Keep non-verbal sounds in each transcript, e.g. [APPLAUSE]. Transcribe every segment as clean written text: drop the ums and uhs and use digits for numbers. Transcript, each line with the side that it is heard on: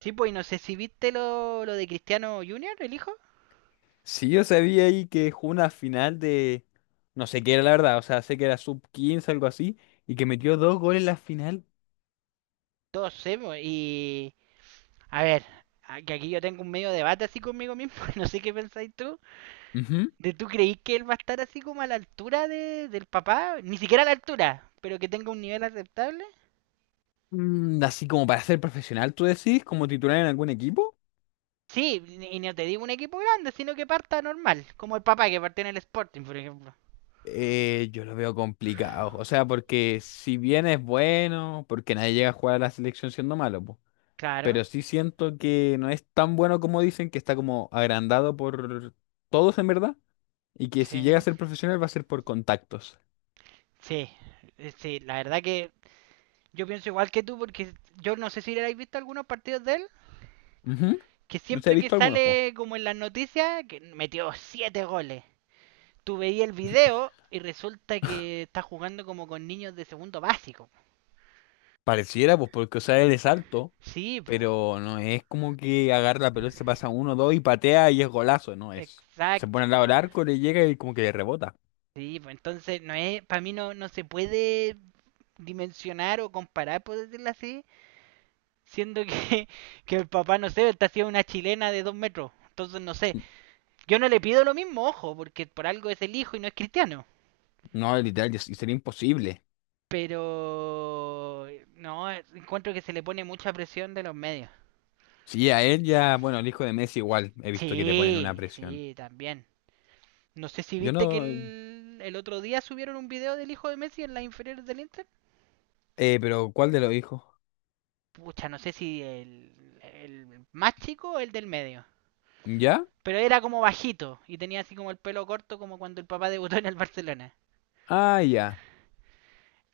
right: Sí, pues, y no sé si viste lo de Cristiano Junior, el hijo.
left: Sí, yo sabía ahí que jugó una final de... No sé qué era la verdad, o sea, sé que era sub-15 algo así, y que metió dos goles en la final.
right: Todos sé, pues, y... A ver, que aquí yo tengo un medio debate así conmigo mismo, [LAUGHS] no sé qué pensáis tú.
left: Ujú.
right: ¿De tú creís que él va a estar así como a la altura del papá? Ni siquiera a la altura, pero que tenga un nivel aceptable.
left: Mm, así como para ser profesional, tú decís, como titular en algún equipo.
right: Sí, y no te digo un equipo grande, sino que parta normal, como el papá que partió en el Sporting, por ejemplo.
left: Yo lo veo complicado, o sea, porque si bien es bueno, porque nadie llega a jugar a la selección siendo malo, po,
right: Claro,
left: pero sí siento que no es tan bueno como dicen, que está como agrandado por todos en verdad, y que si llega a ser
right: sí.
left: profesional va a ser por contactos.
right: Sí, sí, la verdad que yo pienso igual que tú porque yo no sé si le habéis visto algunos partidos de él.
left: Ujú.
right: Que
left: No sé, he
right: siempre que
left: visto algunos, po.
right: sale como en las noticias, que metió 7 goles. Tú veías el video y resulta que está jugando como con niños de segundo básico.
left: Pareciera, pues, porque, o sea, él es alto,
right: Sí, po.
left: pero no es como que agarra la pelota, se pasa uno, dos y patea y es golazo, no es. Se
right: Exacto,
left: pone al lado
right: po.
left: del arco, le llega y como que le rebota.
right: Sí, po. Entonces, no es, para mí no, no se puede dimensionar o comparar, por decirlo así, siendo que, [LAUGHS] que el papá, no sé, está haciendo una chilena de 2 metros. Entonces, no sé. Yo no le pido lo mismo, ojo, porque por algo es el hijo y no es cristiano.
left: No, literal, y sería imposible.
right: Pero no, encuentro que se le pone mucha presión de los medios.
left: Sí, a él ya, bueno, el hijo de Messi igual, he visto que te ponen una
right: Sí,
left: presión.
right: sí, también. No sé si
left: Yo
right: viste que
left: no,
right: el otro día subieron un video del hijo de Messi en las inferiores del Inter.
left: pero ¿cuál de los hijos?
right: Pucha, no sé si el más chico o el del medio.
left: ¿Ya?
right: Pero era como bajito y tenía así como el pelo corto como cuando el papá debutó en el Barcelona.
left: Ah, ya.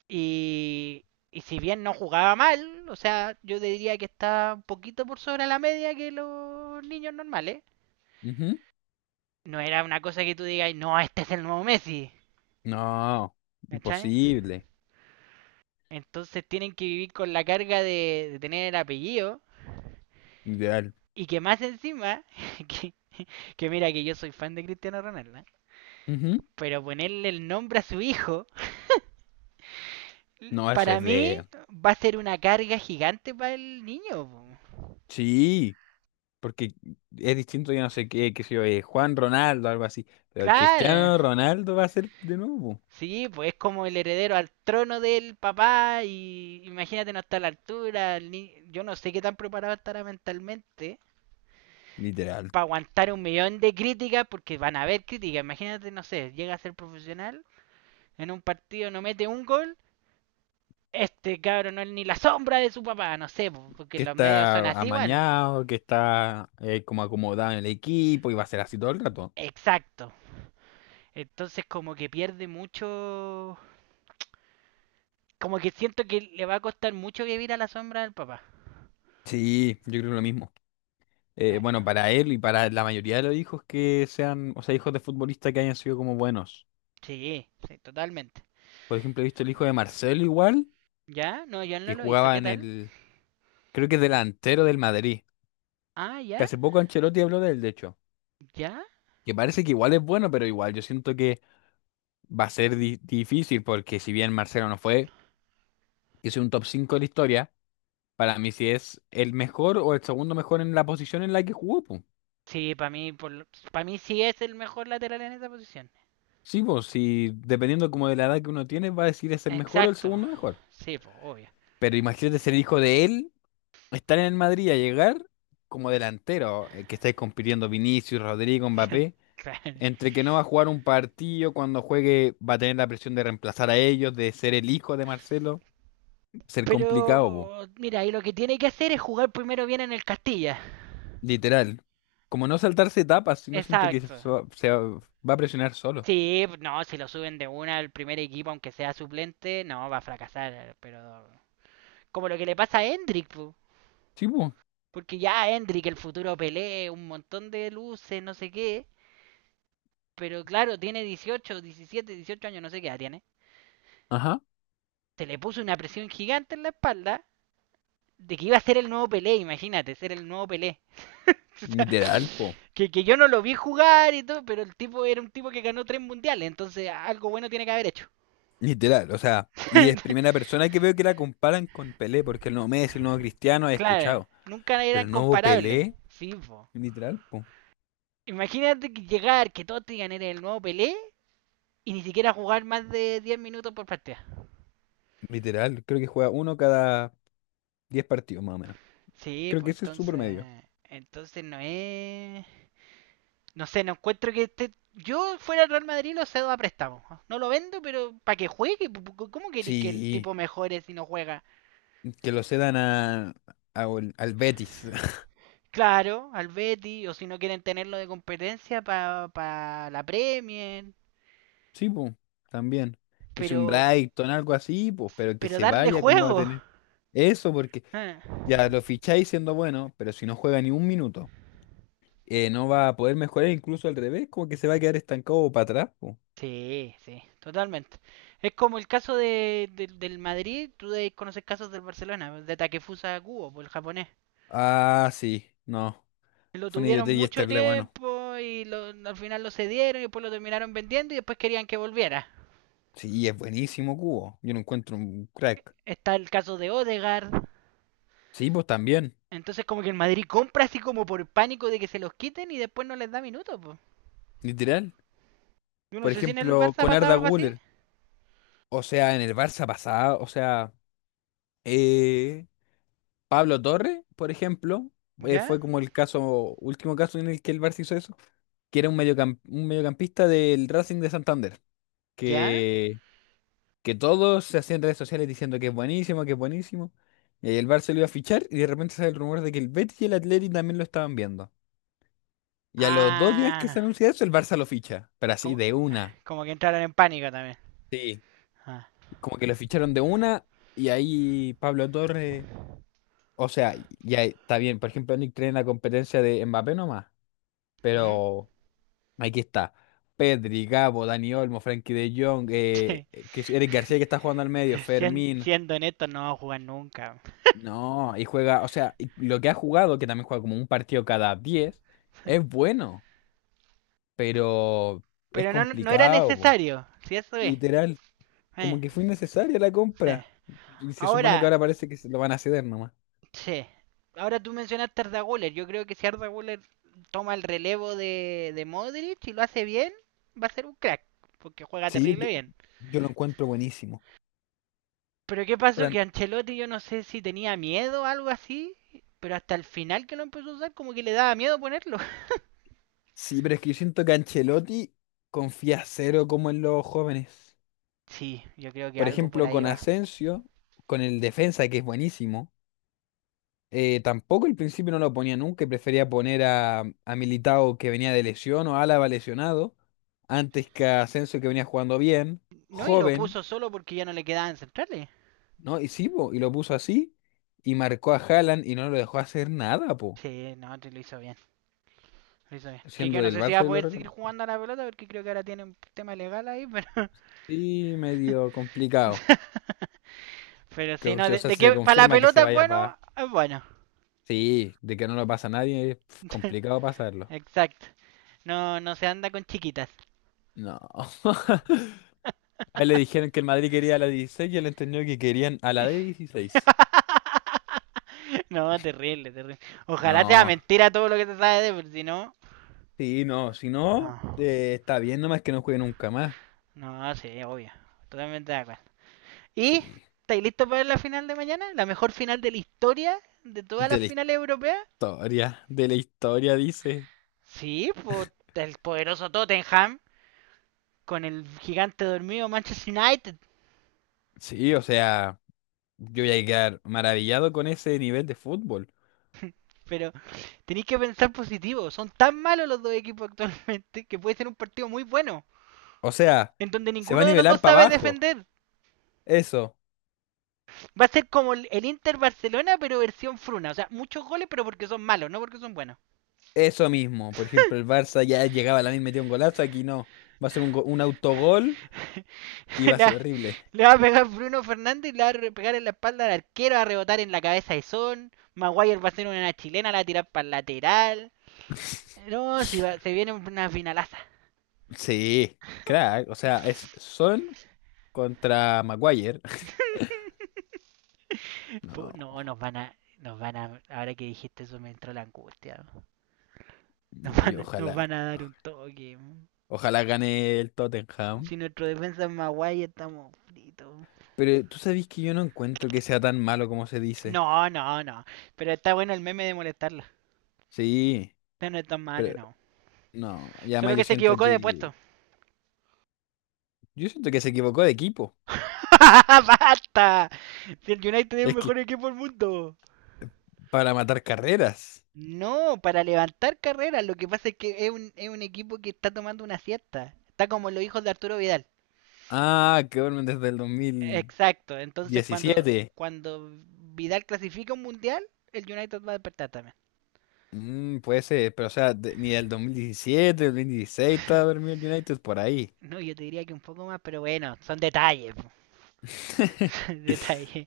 right: Y, y si bien no jugaba mal, o sea, yo diría que está un poquito por sobre la media que los niños normales.
left: Ujú.
right: No era una cosa que tú digas, no, este es el nuevo Messi,
left: No,
right: ¿cachai?
left: imposible.
right: Entonces tienen que vivir con la carga de tener el apellido,
left: Ideal.
right: y que más encima, [LAUGHS] que, que mira que yo soy fan de Cristiano Ronaldo, ¿eh?
left: Ujú.
right: Pero ponerle el nombre a su hijo,
left: No, eso
right: para
left: es
right: mí
left: de...
right: va a ser una carga gigante para el niño, po.
left: Sí. Porque es distinto, yo no sé qué, qué sé yo, Juan Ronaldo, algo así. Pero
right: Claro,
left: Cristiano Ronaldo va a ser de nuevo,
right: sí, pues es como el heredero al trono del papá, y imagínate no está a la altura. El ni-, yo no sé qué tan preparado estará mentalmente
left: literal.
right: para aguantar un millón de críticas, porque van a haber críticas. Imagínate, no sé, llega a ser profesional, en un partido no mete un gol, este cabrón no es ni la sombra de su papá, no sé, porque
left: Que
right: los medios son
left: está
right: así igual.
left: amañado, que está como acomodado en el equipo y va a ser así todo el rato.
right: Exacto. Entonces como que pierde mucho... Como que siento que le va a costar mucho vivir a la sombra del papá.
left: Sí, yo creo lo mismo. Eh,
right: Eh,
left: bueno, para él y para la mayoría de los hijos que sean, o sea, hijos de futbolistas que hayan sido como buenos.
right: sí, sí, totalmente.
left: Por ejemplo, he visto el hijo de Marcelo igual,
right: ¿Ya? No, yo no
left: que
right: lo he visto.
left: jugaba
right: ¿Qué
left: en
right: tal?
left: el, creo que es delantero del Madrid.
right: Ah,
left: Que
right: ¿ya?
left: hace poco Ancelotti habló de él, de hecho.
right: ¿Ya?
left: Que parece que igual es bueno, pero igual yo siento que va a ser difícil porque si bien Marcelo no fue, que es un top 5 de la historia, para mí si es el mejor o el segundo mejor en la posición en la que jugó, po.
right: Sí, para mí sí es el mejor lateral en esa posición.
left: Sí, pues si dependiendo como de la edad que uno tiene, va a decir es el mejor o el
right: Exacto.
left: segundo mejor.
right: Sí, pues, obvio.
left: Pero imagínate ser hijo de él, estar en el Madrid a llegar como delantero, que estáis compitiendo Vinicius, Rodrigo,
right: [LAUGHS]
left: Mbappé,
right: Claro.
left: entre que no va a jugar un partido, cuando juegue va a tener la presión de reemplazar a ellos, de ser el hijo de Marcelo, ser complicado, po.
right: Pero, mira, y lo que tiene que hacer es jugar primero bien en el Castilla.
left: Literal. Como no saltarse etapas, si no siento que
right: Exacto.
left: se va, va a presionar solo.
right: Sí, no, si lo suben de una al primer equipo, aunque sea suplente, no, va a fracasar. Pero, como lo que le pasa a Hendrik, po.
left: Sí, po.
right: Porque ya Hendrik, el futuro Pelé, un montón de luces, no sé qué. Pero claro, tiene 18, 17, 18 años, no sé qué edad tiene.
left: Ajá.
right: Se le puso una presión gigante en la espalda de que iba a ser el nuevo Pelé, imagínate, ser el nuevo Pelé.
left: Literal, po.
right: [LAUGHS] Que yo no lo vi jugar y todo, pero el tipo era un tipo que ganó 3 mundiales, entonces algo bueno tiene que haber hecho.
left: Literal, o sea, y es
right: [LAUGHS]
left: primera persona que veo que la comparan con Pelé, porque el nuevo Messi, el nuevo Cristiano, he
right: Claro,
left: escuchado.
right: nunca
left: Pero
right: eran
left: el nuevo
right: comparables.
left: Pelé,
right: Sí, po.
left: literal, po.
right: Imagínate, que llegar, que todos te digan eres el nuevo Pelé y ni siquiera jugar más de 10 minutos por partida.
left: Literal, creo que juega uno cada 10 partidos más o menos.
right: Sí,
left: Creo que
right: pues
left: ese es su
right: entonces.
left: promedio.
right: Entonces no es. No sé, no encuentro que este. Yo fuera el Real Madrid lo cedo a préstamo. No lo vendo, pero para que juegue. ¿Cómo queréis que el tipo
left: Sí,
right: mejore si no juega?
left: que lo cedan al Betis. [LAUGHS]
right: Claro, al Betty, o si no quieren tenerlo de competencia para la Premier,
left: Sí, po, también. Que sea un
right: pero,
left: Brighton, algo así, pues, pero que
right: pero
left: se
right: darle
left: vaya, ¿cómo va a
right: juego.
left: tener? Eso porque
right: Ah.
left: ya lo ficháis siendo bueno, pero si no juega ni un minuto, no va a poder mejorar, incluso al revés, como que se va a quedar estancado para atrás. Po.
right: Sí, sí, totalmente. Es como el caso de, del Madrid, tú debes conocer casos del Barcelona, de Takefusa Kubo, por el japonés.
left: Ah, sí, no.
right: Lo
left: Fue una
right: tuvieron
left: idiotez y
right: mucho
left: Esterle, bueno.
right: tiempo y al final lo cedieron y después lo terminaron vendiendo y después querían que volviera.
left: Sí, es buenísimo Cubo. Yo no encuentro un crack.
right: Está el caso de Odegaard.
left: Sí, pues también,
right: Entonces como que el Madrid compra así como por pánico de que se los quiten y después no les da minutos, po.
left: literal.
right: Yo no
left: Por
right: sé si en el
left: ejemplo,
right: Barça ha
left: con
right: pasado
left: Arda
right: algo así.
left: Güler. O sea, en el Barça pasado, o sea, eh, Pablo Torres, por ejemplo,
right: ¿Ya?
left: fue como el caso, último caso en el que el Barça hizo eso que era un, un mediocampista del Racing de Santander.
right: ¿Ya?
left: que, que todos se hacían redes sociales diciendo que es buenísimo, que es buenísimo. Y ahí el Barça lo iba a fichar y de repente sale el rumor de que el Betis y el Atleti también lo estaban viendo. Y a los 2 días que
right: Ah,
left: se anuncia eso, el Barça lo ficha, pero así
right: como,
left: de una.
right: como que entraron en pánico también.
left: Sí.
right: Ah.
left: Como que lo ficharon de una y ahí Pablo Torres, o sea, ya está bien, por ejemplo, Nick trae en la competencia de Mbappé nomás,
right: ¿Mm?
left: pero aquí está. Pedri, Gabo, Dani Olmo, Frankie de Jong,
right: [LAUGHS]
left: que es Eric García que está jugando al medio, Fermín.
right: Siendo honesto, no va a jugar nunca.
left: No, y juega, o sea, y lo que ha jugado, que también juega como un partido cada 10 es bueno, pero es
right: Pero no, no era
left: complicado, po.
right: necesario, si eso es.
left: Literal.
right: Eh,
left: Como que fue innecesaria la
right: eh.
left: compra. Y se supone que
right: Ahora,
left: ahora parece que se lo van a ceder nomás.
right: sí. Ahora tú mencionaste a Arda Güler. Yo creo que si Arda Güler toma el relevo de Modric y lo hace bien, va a ser un crack. Porque juega
left: Sí,
right: terrible
left: yo,
right: bien.
left: yo lo encuentro buenísimo.
right: Pero ¿qué pasó?
left: Para mí-
right: Que Ancelotti yo no sé si tenía miedo o algo así, pero hasta el final que lo empezó a usar como que le daba miedo ponerlo. [LAUGHS]
left: sí, pero es que yo siento que Ancelotti confía cero como en los jóvenes.
right: Sí, yo creo que
left: Por
right: algo por
left: ejemplo,
right: ahí
left: con
right: va.
left: Asensio, con el defensa, que es buenísimo. Tampoco al principio no lo ponía nunca y prefería poner a Militao que venía de lesión o Álava lesionado antes que a Asensio que venía jugando bien,
right: No, y lo
left: joven,
right: puso solo porque ya no le quedaban centrales.
left: ¿no? Y sí, po, y lo puso así y marcó a Haaland y no lo dejó hacer nada, po.
right: Sí, no, te lo hizo bien, lo hizo bien. Que yo
left: Siendo
right: no
left: del
right: sé si va
left: Barça
right: a
left: yo lo
right: poder seguir
left: reconozco.
right: jugando a la pelota porque creo que ahora tiene un tema legal ahí, pero...
left: Sí, medio complicado.
right: [LAUGHS] pero
left: Que,
right: sí, no,
left: o
right: de,
left: sea,
right: de
left: si
right: que
left: se
right: para la
left: confirma que se
right: pelota es
left: vaya
right: bueno,
left: para...
right: es bueno.
left: Sí, de que no lo pasa a nadie, es complicado pasarlo.
right: Exacto. No, no se anda con chiquitas.
left: No. [LAUGHS] A él le dijeron que el Madrid quería a la 16 y él entendió que querían a la de 16.
right: [LAUGHS] No, terrible, terrible. Ojalá sea
left: No.
right: mentira todo lo que te sabes pero si no.
left: Sí, no, si no,
right: No,
left: está bien, nomás que no juegue nunca más.
right: no, sí, obvio. Totalmente de acuerdo. ¿Y
left: Sí.
right: estáis listos para la final de mañana? ¿La mejor final de la historia de todas
left: De
right: las
left: la
right: finales europeas?
left: de la historia, dice.
right: Sí, pues el poderoso Tottenham con el gigante dormido Manchester United.
left: Sí, o sea, yo voy a quedar maravillado con ese nivel de fútbol.
right: Pero tenéis que pensar positivo. Son tan malos los dos equipos actualmente que puede ser un partido muy bueno.
left: O sea,
right: En donde
left: se va
right: ninguno
left: a
right: de los dos
left: nivelar para
right: sabe
left: abajo.
right: defender.
left: Eso,
right: Va a ser como el Inter Barcelona, pero versión fruna. O sea, muchos goles, pero porque son malos, no porque son buenos.
left: eso mismo. Por ejemplo, el Barça ya llegaba a la misma, metía un golazo, aquí no. Va a ser un, un autogol
right: [LAUGHS]
left: y
right: le,
left: va a
right: va,
left: ser horrible.
right: le va a pegar Bruno Fernández y le va a pegar en la espalda al arquero, va a rebotar en la cabeza de Son. Maguire va a hacer una chilena, la va a tirar para el lateral. No, si va-
left: [LAUGHS]
right: se viene una finalaza.
left: Sí, crack. O sea, es
right: [LAUGHS]
left: Son contra Maguire. [LAUGHS] No.
right: No, nos van a. Nos van a. Ahora que dijiste eso me entró la angustia, ¿no?
left: Oye,
right: Nos
left: ojalá,
right: van a dar un toque.
left: ojalá gane el Tottenham.
right: Si nuestro defensa es Maguire, estamos fritos.
left: Pero tú sabes que yo no encuentro que sea tan malo como se dice.
right: No, no, no. Pero está bueno el meme de molestarla.
left: Sí,
right: No, no es tan malo,
left: pero
right: no.
left: no. Y
right: Solo
left: además
right: que se equivocó de puesto.
left: yo siento que se equivocó de equipo.
right: [LAUGHS] ¡Basta! Si el United es el
left: Es que
right: mejor equipo del mundo.
left: para matar carreras.
right: No, para levantar carreras. Lo que pasa es que es un equipo que está tomando una siesta. Está como los hijos de Arturo Vidal.
left: Ah, que vuelven desde el
right: Exacto. Entonces,
left: 2017.
right: cuando Vidal clasifica un mundial, el United va a despertar también.
left: Mm, puede ser, pero o sea, ni del 2017, del 2016 estaba dormido el United por ahí.
right: No, yo te diría que un poco más, pero bueno, son detalles. [LAUGHS]
left: [LAUGHS]
right: Detalles.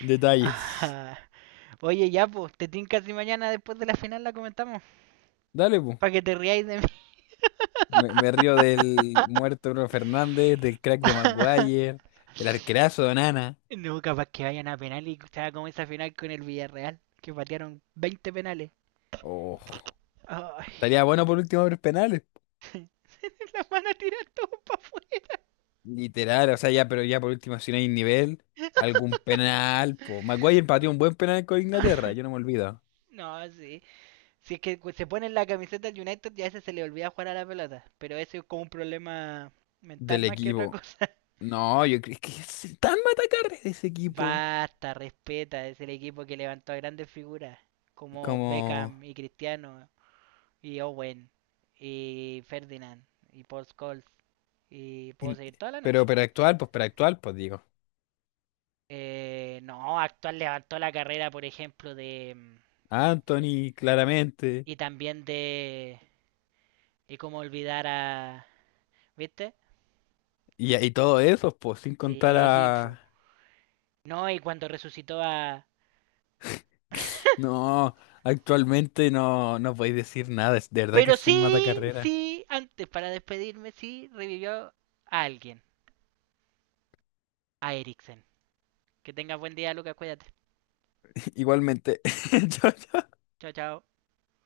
left: Detalles.
right: Ah. Oye, ya, pues, te tinca si mañana después de la final la comentamos.
left: Dale, pues.
right: Para que te riáis de mí.
left: Me río del
right: [LAUGHS]
left: muerto Bruno Fernández, del crack de Maguire, del arquerazo de Onana.
right: No, capaz que vayan a penal y sea como esa final con el Villarreal, que patearon 20 penales.
left: Oh,
right: Ay,
left: estaría bueno por último ver penales.
right: [LAUGHS] la van a tirar todo para afuera.
left: Literal, o sea, ya, pero ya por último, si no hay nivel, algún penal. Po. Maguire empató un buen penal con Inglaterra,
right: [LAUGHS]
left: yo no me olvido.
right: No, sí. Si es que se pone en la camiseta del United, ya a ese se le olvida jugar a la pelota. Pero eso es como un problema mental
left: Del
right: más que otra
left: equipo.
right: cosa.
left: No, yo creo que es tan matacar de ese equipo.
right: Basta, respeta, es el equipo que levantó a grandes figuras como
left: Como.
right: Beckham y Cristiano y Owen y Ferdinand y Paul Scholes y puedo
left: In-.
right: seguir toda la noche.
left: Pero actual, pues digo.
right: No, actual levantó la carrera, por ejemplo, de...
left: Anthony, claramente.
right: Y también de... Y cómo olvidar a... ¿Viste?
left: Y todo eso, pues, sin contar
right: Sí, [LAUGHS] po.
left: a.
right: No, y cuando resucitó a... [LAUGHS]
left: No, actualmente no, no podéis decir nada, es de verdad que
right: Pero
left: es un
right: sí,
left: matacarrera.
right: sí, antes para despedirme, sí, revivió a alguien, a Eriksen. Que tengas buen día, Lucas. Cuídate.
left: [LAUGHS] Igualmente, [LAUGHS] chao, chao.
right: Chao, chao.